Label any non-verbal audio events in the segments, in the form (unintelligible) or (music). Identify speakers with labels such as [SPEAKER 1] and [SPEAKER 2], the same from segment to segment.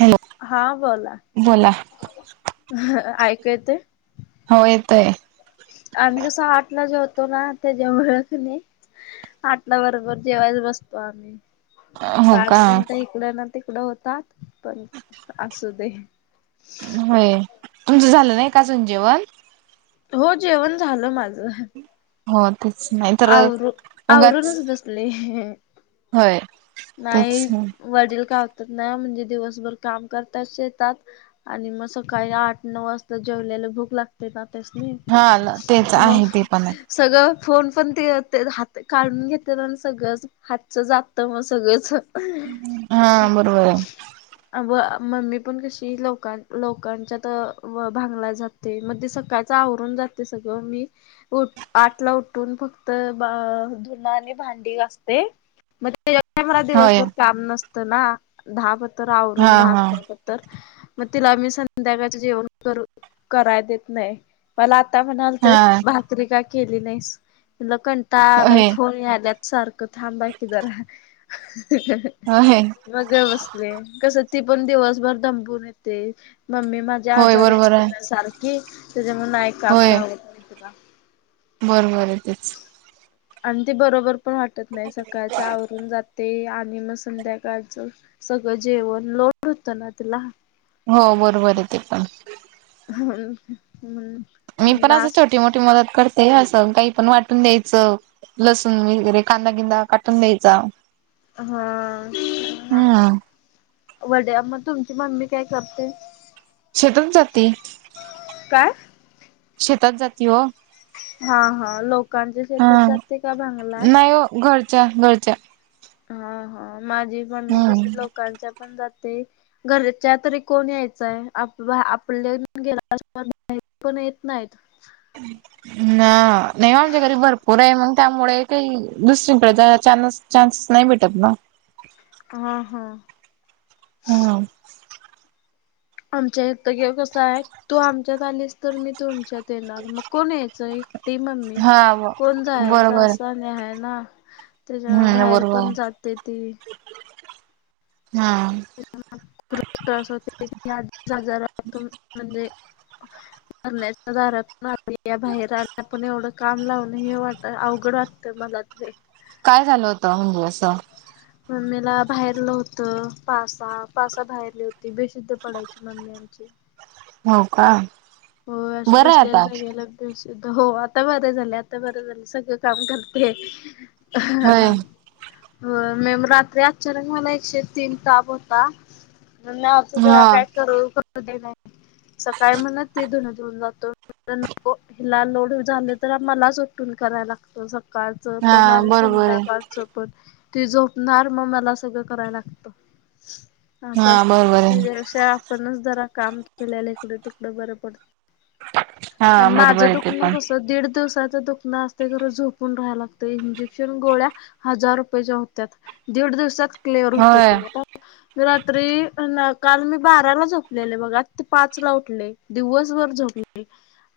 [SPEAKER 1] Hello
[SPEAKER 2] हा बोला,
[SPEAKER 1] बोला
[SPEAKER 2] अह ऐकु येते?
[SPEAKER 1] हो येतय.
[SPEAKER 2] आम्ही कसं आठला जेवतो ना त्याच्या ओळख नाही. आटला बरोबर जेवायला बसतो आम्ही‌.
[SPEAKER 1] हो
[SPEAKER 2] पाच
[SPEAKER 1] का
[SPEAKER 2] मिनिटं इकड ना तिकडं होता पण असू दे.
[SPEAKER 1] होय तुमचं झालं नाही का अजुन जेवण?
[SPEAKER 2] हो, जेवण झालं माझं.
[SPEAKER 1] हो तेच नाही तर
[SPEAKER 2] आवरू
[SPEAKER 1] उगच
[SPEAKER 2] आवरूनच बसले.
[SPEAKER 1] होय, तेच
[SPEAKER 2] नाही
[SPEAKER 1] ना.
[SPEAKER 2] वडील कावतात ना, म्हणजे दिवसभर काम करतात शेतात आणि म सकाळी आठ-नऊ वाजता जेवलेलं भूक लाग ते त्यासनी
[SPEAKER 1] हा तेच
[SPEAKER 2] मग
[SPEAKER 1] आहे ते पण आहे
[SPEAKER 2] सगळं फोन पण ते हात काढून घेतील सगळंच हातचं जात मग सगळंच.
[SPEAKER 1] हा बरोबर आहे
[SPEAKER 2] (unintelligible) अगं मम्मी पण कशी लोकां लोकांच्यात भांगलाय जा ते मग ते सकाळचं आवरून जाते सगळं, मी उ आठला उठ उठुन फक्त ब धुनं आणि भांडी घासते. मग तेवढं मला
[SPEAKER 1] होय
[SPEAKER 2] दिवसभर काम नसतं ना दहा पतर
[SPEAKER 1] हा
[SPEAKER 2] आवरून दहा
[SPEAKER 1] हा
[SPEAKER 2] तर मग तिला मी संध्याकाळचं जेवण करु कराय देत नाही. मला आता म्हणालते,
[SPEAKER 1] हा
[SPEAKER 2] भाकरी का केली नाहीस? म्हणलं कंटाळा आलाय
[SPEAKER 1] होय
[SPEAKER 2] फोन याल्यात. सारखं थांबा की जरा.
[SPEAKER 1] हा हाय.
[SPEAKER 2] मग गप बसले कसं ती पण दिवसभर दंबुन येते, मम्मी मा झी
[SPEAKER 1] होय
[SPEAKER 2] आजारी
[SPEAKER 1] बरोबर
[SPEAKER 2] असते
[SPEAKER 1] आहे
[SPEAKER 2] ना सारखी त्याच्यामुळे नाही काम
[SPEAKER 1] होय
[SPEAKER 2] लावत.
[SPEAKER 1] बरोबर आहे तेच.
[SPEAKER 2] आणि ते बरोबर पण वाटत नाही सकाळचं आवरून जाते आणि मग संध्या काळचं सगळं जेवण लोड होत ना तिला.
[SPEAKER 1] हो बरोबर आहे ते पण.
[SPEAKER 2] हम् हम्म.
[SPEAKER 1] मी पण असं छोटी मोठी मदत करते असं काही पण वाटून द्यायचं लसूण वगैरे कांदा बिंदा काटून द्यायचा.
[SPEAKER 2] हा हा
[SPEAKER 1] हम्म
[SPEAKER 2] वड्या, मग तुमची मम्मी काय करते?
[SPEAKER 1] शेतात जाती,
[SPEAKER 2] काय?
[SPEAKER 1] शेतात जाती ओ.
[SPEAKER 2] हा हा, लोकांच्या शेतात जाते का भांगलाय?
[SPEAKER 1] नाही हो घरच्या घरच्या.
[SPEAKER 2] हा हा माझी मम्मी कशी
[SPEAKER 1] हम्म
[SPEAKER 2] लोकांच्या पण जाते घरच्या तरी कोण यायचयं आपले गेला (unintelligible) बाहेर पण येत नाहीत.
[SPEAKER 1] (unintelligible) ना नाही आमच्या घरी भरपूर आहे मग त्यामुळे काही दुसरीकडे जायाय चानस चान्स नाही भेटत ना.
[SPEAKER 2] हा हा.
[SPEAKER 1] हा.
[SPEAKER 2] आमच्या इथं ग कसं आहे, तू आमच्यात आलीस तर मी तुमच्यात येणार, मग कोण यायचंय ती मम्मी
[SPEAKER 1] हा
[SPEAKER 2] कोण जायचा
[SPEAKER 1] बरोबर
[SPEAKER 2] असं आणि हाय ना. त्यांच्यामुळं
[SPEAKER 1] हम्म
[SPEAKER 2] बाहेर
[SPEAKER 1] बरोबर
[SPEAKER 2] पण जाते ती.
[SPEAKER 1] हा.
[SPEAKER 2] खुप त्रास होतोय ती आधीचं आजारातुन म्हणजे
[SPEAKER 1] (unintelligible)
[SPEAKER 2] मरण्याच्या दारातून बाहेर आल्या, पण एवढं काम लावणं हे वाट अवघड वाटतंय मला तरी.
[SPEAKER 1] काय झालं होतं म्हणजे असं?
[SPEAKER 2] मम्मीला बाहेरलं होतं पासा पासा बाहेरली होती, बेशुद्ध पडायची म म्मी आमची.
[SPEAKER 1] हो का?
[SPEAKER 2] होय अशी
[SPEAKER 1] बरं आहे आता
[SPEAKER 2] बसलेल्या जागेलाच बेशुद्ध हो आता बरं झाले आता बरं झालं सगळ काम करते. ''हां''
[SPEAKER 1] होय
[SPEAKER 2] हा, होय मी मी रात्री अचानक मला एकशे तीन ताप होता. म्हणून आज
[SPEAKER 1] हा
[SPEAKER 2] जरा काय करू करू दीना की, सकाळी म्हणत. ती धुणं धुऊन जातो मी म्हणलं की, नको तिला लोड झालं तर मलाच उटून करायला लागतं सगळं. सकाळचं
[SPEAKER 1] हा
[SPEAKER 2] पण आणि
[SPEAKER 1] बरोबर आहे
[SPEAKER 2] संध्याकाळ. च पण ती झोपणार मग मला सगळं कराय लागतं. असं
[SPEAKER 1] हा
[SPEAKER 2] असतं
[SPEAKER 1] बरोबर आहे
[SPEAKER 2] तेच्यापेक्षा आपणच जरा काम केलेलं इकडे तिकडं बरं पडतं.
[SPEAKER 1] हा
[SPEAKER 2] आणि
[SPEAKER 1] बरोबर
[SPEAKER 2] माझं
[SPEAKER 1] आहे ते
[SPEAKER 2] दुखणं
[SPEAKER 1] पण
[SPEAKER 2] कस दीड दिवसाचं दुख''--'' णं असतयं खरं झोपून राहाय लागतंय इंजेक्शन गोळ्या हजार रुपयच्या होत्यात. दीड दिवसात क्लेअर
[SPEAKER 1] होय
[SPEAKER 2] होतोय मी आता. ''मी रात्री काल मी बाराला झोपलेले बघा आता पाचला उठले. दिवसभर झोपले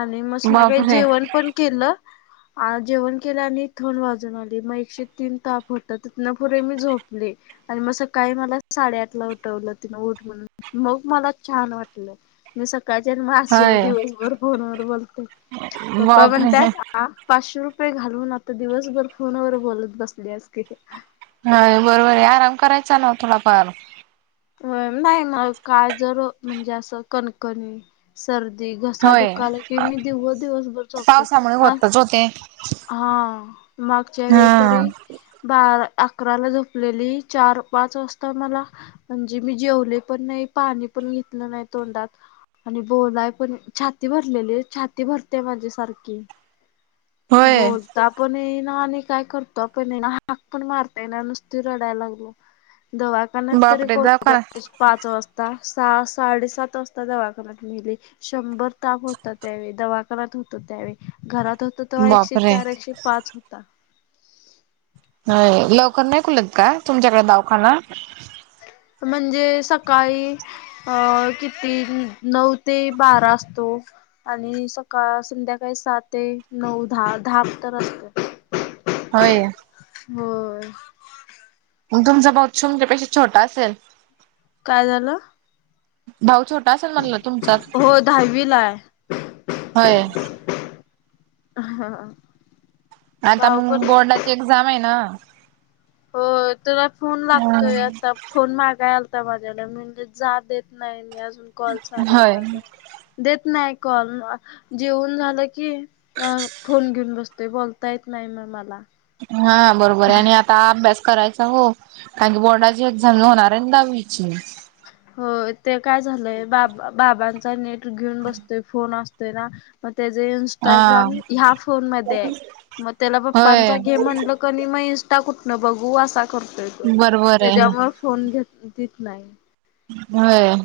[SPEAKER 2] आणि मग संध्याकाळी
[SPEAKER 1] बापरे
[SPEAKER 2] जेवण पण केलं. आ, जेवण केलं आणि थंड वाजून आली मग एकशे तीन ताप होता तिथनं पुढे मी झोपले. आणि मग सकाळी मला साडे आठ ला उठवलं तिनं उठ म्हणून. मग मला छान वाटलंय मी स''--'' सकाळच्यान मी अशी आहे
[SPEAKER 1] होय
[SPEAKER 2] दिवसभर फोन वर बोलतेय पप्पा म्हणत्यात.
[SPEAKER 1] बापरे
[SPEAKER 2] हा पाचशे रुपये घालवून आता दिवसभर फोनवर बोलत बसल्यास की, ग.
[SPEAKER 1] होय बरोबर आहे आराम करायचा ना थोडाफार.
[SPEAKER 2] होय नाही ना काय जर म्हणजे असं कणकणी. सर्दी घसा
[SPEAKER 1] होय
[SPEAKER 2] दुखाला कि, मी दिवस दिवसभर झोपतेय आ.
[SPEAKER 1] ओके.
[SPEAKER 2] हा, मागच्या वेळी तरी. बारा अकराला झोपलेली चार पाच वाजता मला. म्हणजे मी जेवले पण नाही पाणी पण घेतलं नाही तोंडात. आणि बोलाय पण छाती भरलेली छाती भरत्या माझी सारखी.
[SPEAKER 1] होय
[SPEAKER 2] बोल. उठता पण येईना आणि काय करता पण ईना हाक पण मारता ईना नुसती रडायला लागल्या. दवाखान्यात तरी
[SPEAKER 1] बापरे
[SPEAKER 2] कोण तर
[SPEAKER 1] दवाखाना
[SPEAKER 2] पाहिजे. पाच वाजता सहा साडेसात वाजता दवाखान्यात नेली. शंभर ताप होता त्यावेळी दवाखान्यात होतो त्यावेळी घरात होतो. तवा एकशे
[SPEAKER 1] बापरे
[SPEAKER 2] चार एकशे पाच होता.
[SPEAKER 1] नाही लवकर नाही खुलत का तुमच्याकडे दावाखाना.
[SPEAKER 2] म्हणजे सकाळी. अ, किती नऊ ते बारा असतो. आणि सकाळ संध्याकाळी सहा ते नऊ दहा पतुर असते.
[SPEAKER 1] होय.
[SPEAKER 2] होय.
[SPEAKER 1] ग तुमचा भाऊ तुमच्या पेक्षा छोटा असेल.
[SPEAKER 2] काय झालं.
[SPEAKER 1] भाऊ छोटा असेल म्हणला तुमचा
[SPEAKER 2] हो दहावीला आहे.
[SPEAKER 1] हय.
[SPEAKER 2] हा,
[SPEAKER 1] आता
[SPEAKER 2] भाऊ
[SPEAKER 1] मग
[SPEAKER 2] पण
[SPEAKER 1] बोर्डाची एक्झाम आहे ना.
[SPEAKER 2] हो, तुला फोन लागतोय आता. फोन मागायलता माझ्याला म्हणजे जा देत नाही मी अजून कॉल चालुय
[SPEAKER 1] होय
[SPEAKER 2] माझा. देत नाही. कॉल, जेवन झालं की, अ फोन घेऊन बसतोय बोलता येत नाही. मग मला
[SPEAKER 1] हा बरोबर आहे, आणि आ आ, अभ्यास करायचा हो कारण की बोर्डाची एक्झाम होणार आहे ना दहावीची?
[SPEAKER 2] हो ते काय झालंय, बा बाबांचा नेट घेऊन बसतोय फोन असतो. मग त्या
[SPEAKER 1] हा
[SPEAKER 2] ग्राम ह्या फोन मध्येय म त्याला पप्पाचा
[SPEAKER 1] होय
[SPEAKER 2] घे म्हटल. कधी, मग इंस्टा कुठनं बघू असा करतोय. तो
[SPEAKER 1] बरोबर आहे
[SPEAKER 2] त्याच्यामुळे फोन घेत देत नाही?
[SPEAKER 1] होय, !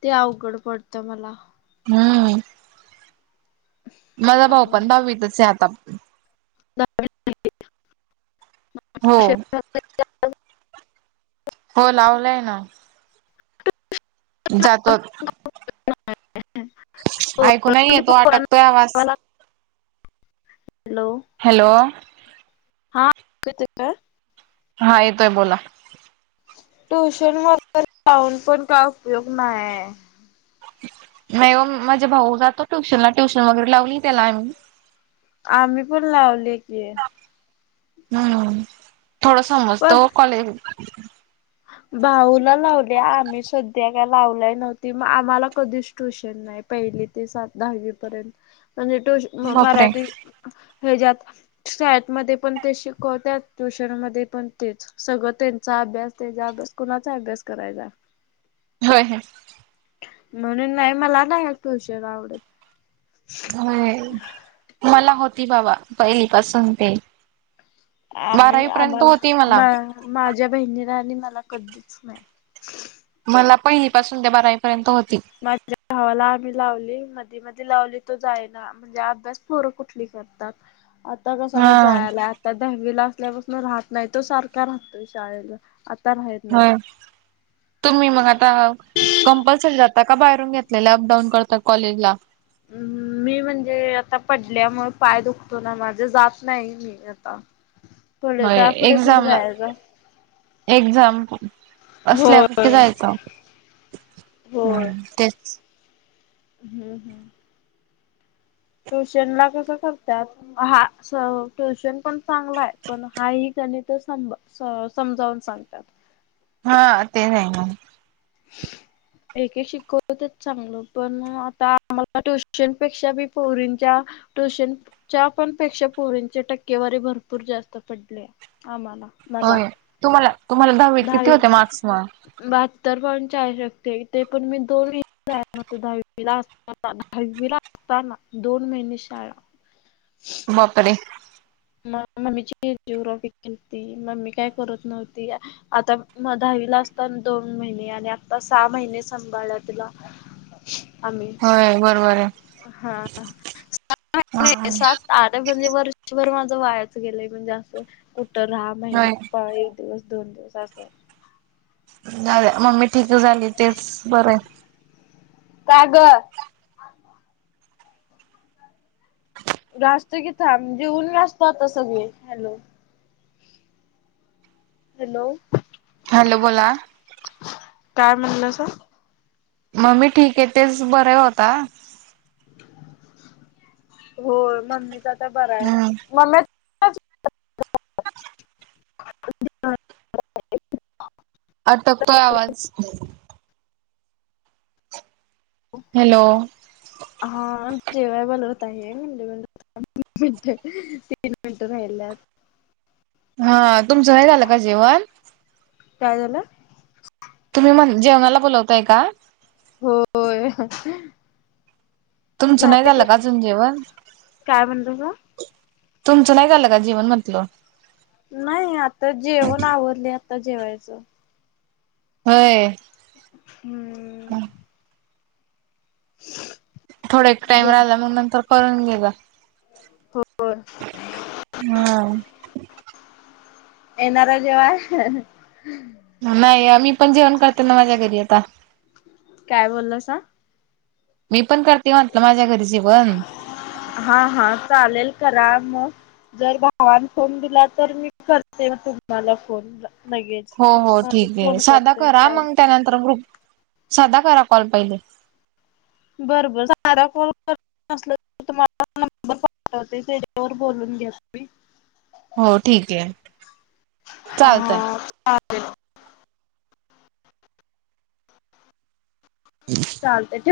[SPEAKER 2] ते, अवघड पडतं मला
[SPEAKER 1] हम्म, माझा भाऊ पण
[SPEAKER 2] आणि
[SPEAKER 1] दहावी तच आहे आता. हो
[SPEAKER 2] (inaudible)
[SPEAKER 1] हो लालाय ना. जातोच, ऐकू नाही येतो अटकतोय आवाज
[SPEAKER 2] हॅलो (unintelligible)
[SPEAKER 1] हॅलो!
[SPEAKER 2] हा, ऐकू येत काय
[SPEAKER 1] हा. येतोय बोला
[SPEAKER 2] ट्युशन म जाऊन पण काय उपयोग नाही.
[SPEAKER 1] नय हो माझे भाऊ जातो. ट्युशनला ट्युशन वगैरे लावली त्याला आम्ही.
[SPEAKER 2] आम्ही, ! पण लावली की
[SPEAKER 1] हम्म, ! थोडं
[SPEAKER 2] पण
[SPEAKER 1] समजतहो कॉलेज
[SPEAKER 2] भाऊला लावले आम्ही सध्या काय लावलाय नव्हती मग आम्हाला कधीच ट्यूशन नाही. पहिली ते सात दहावी पर्यंत म्हणजेो ट्युशन
[SPEAKER 1] बापरे
[SPEAKER 2] मराठी हच्यात (inaudible) शाळेत मध्ये, पण ते शिकवतात ट्युशन मध्ये, पण तेच सगळं त्यांचा अभ्यास. त्या अभ्यास कुणाचा अभ्यास करायला.
[SPEAKER 1] व्हहोय.
[SPEAKER 2] म्हणून नाही मला नाही ट्युशन आवडत.
[SPEAKER 1] व्हय मला होती बाबा पहिलीपासून ते,
[SPEAKER 2] आम्ही
[SPEAKER 1] बारावी पर्यंत होती मला
[SPEAKER 2] आम्हाला माझ्या बहिणीला आणि मला कधीच नाही.
[SPEAKER 1] मला पहिलीपासून ते बारावीपर्यंत होती.
[SPEAKER 2] माझ्या भावाला आम्ही लावली मधी मधी लावली तो जाय ना, म्हणजे अभ्यास पोर कुठली करतात आता का
[SPEAKER 1] हा
[SPEAKER 2] शाळेत जायला. दहावीला असल्यापासून राहत नाही, तो सारखा राहतोय शाळेला. राहत नाही.
[SPEAKER 1] होय... तुम्ही मग आता कंपल्सरी जाता का बाहेरून घेतलेलं अपडाऊन करता कॉलेजला.
[SPEAKER 2] हम्, मी म्हणजे आता पडल्यामुळे पाय दुखतो ना माझं जात नाही मी. पुढ,
[SPEAKER 1] होय
[SPEAKER 2] जा पुढे पुढे
[SPEAKER 1] एक्झामला
[SPEAKER 2] जायचं.
[SPEAKER 1] एक्झाम असल्यावर कुठे
[SPEAKER 2] होय
[SPEAKER 1] जायचं?
[SPEAKER 2] होय
[SPEAKER 1] हम्म तेचं.
[SPEAKER 2] हम्म, हम्म, ट्युशन ला कसं करतात. हा ट्युशन पण चांगला आहे पण हा गणित तर संभ.. स समजावून सांगत्यात
[SPEAKER 1] हा ते आहे मग (unintelligible)
[SPEAKER 2] एकेक शिकवतच चांगलं पण आता आम्हाला ट्युशन पेक्षा बी पोरींच्या ट्युशनच्या पण पेक्षा पोरींच्या टक्केवारी भरपूर जास्त पडली आम्हाला मला
[SPEAKER 1] होय तुम्हाला तुम्हाला दहावीत किती
[SPEAKER 2] दहावी
[SPEAKER 1] होते मार्क्स मग?
[SPEAKER 2] बहात्तर पॉईंट आहे शकते ते पण मी दोन दहावीला (unintelligible) दहावीला असताना दोन महिने शाळा
[SPEAKER 1] बापरे!
[SPEAKER 2] म मम्मीच अँजिओग्राफी केलती मम्मी काय करत नव्हती आता म दहावीला असता दोन महिने आणि आता सहा महिने सांभाळल्या तिला आम्ही
[SPEAKER 1] होय बरोबर आहे
[SPEAKER 2] हा
[SPEAKER 1] हा
[SPEAKER 2] आता म्हणजे वर्षभर माझं वायाच गेलंय म्हणजे असं कुठं राहा महिना
[SPEAKER 1] होय
[SPEAKER 2] प दिवस दोन दिवस असं
[SPEAKER 1] मम्मी ठीक झाली तेंच बरंय
[SPEAKER 2] का गं?
[SPEAKER 1] (unintelligible)
[SPEAKER 2] घासतो की थांब जीऊन घासतो आता सगळे हॅलो हॅलो
[SPEAKER 1] हॅलो बोला
[SPEAKER 2] काय म्हणला सा?
[SPEAKER 1] मम्मी ठीक आहे तेच बरय ओ आता
[SPEAKER 2] होय मम्मीच आता बर आहे
[SPEAKER 1] हम्म
[SPEAKER 2] मम्मे (unintelligible)
[SPEAKER 1] अटकतोय आवाज हॅलो
[SPEAKER 2] हा जेवायला बोलवत आहे (inaudible) तीन मिनटं राहिल्यात
[SPEAKER 1] हा तुमचं नाही झालं का जेवण?
[SPEAKER 2] काय झालं
[SPEAKER 1] तुम्ही म जेवणाला बोलवताय का
[SPEAKER 2] होय
[SPEAKER 1] तुमचं नाही झालं का अजून जेवण?
[SPEAKER 2] काय म्हणतासा
[SPEAKER 1] तुमच नाही झालं का जेवण म्हटलं?
[SPEAKER 2] नाही आता जेवण आवरलं आता जेवायचं
[SPEAKER 1] होय
[SPEAKER 2] हम्म (unintelligible)
[SPEAKER 1] थोड एक टाइम
[SPEAKER 2] जे
[SPEAKER 1] आला मग नंतर पळून गेल
[SPEAKER 2] हो
[SPEAKER 1] हा
[SPEAKER 2] येणारय जेवाय
[SPEAKER 1] नाही मी पण जेवण करते ना माझ्या घरी आता
[SPEAKER 2] काय बोललासा
[SPEAKER 1] मी पण करते म्हटलं माझ्या घरी जेवण
[SPEAKER 2] हा - हा चालेलं करा मग. जर भावानं फोन दिला तर, मी करते तुम्हाला फोन लगेच.
[SPEAKER 1] हो -हो ठीक आहे.
[SPEAKER 2] फोन
[SPEAKER 1] साधा
[SPEAKER 2] करते
[SPEAKER 1] करा मग
[SPEAKER 2] चालतंय
[SPEAKER 1] त्यानंतर ग्रुप साधा करा कॉल पहिले.
[SPEAKER 2] बरं - बरं साधा कॉल करते नसलं तर तुम्हाला. तेर बोलून घ्या तुम्ही. (inaudible)
[SPEAKER 1] हो ठीक आहे. चालतय.
[SPEAKER 2] चालेल.
[SPEAKER 1] हम्.
[SPEAKER 2] चालते ठेवू?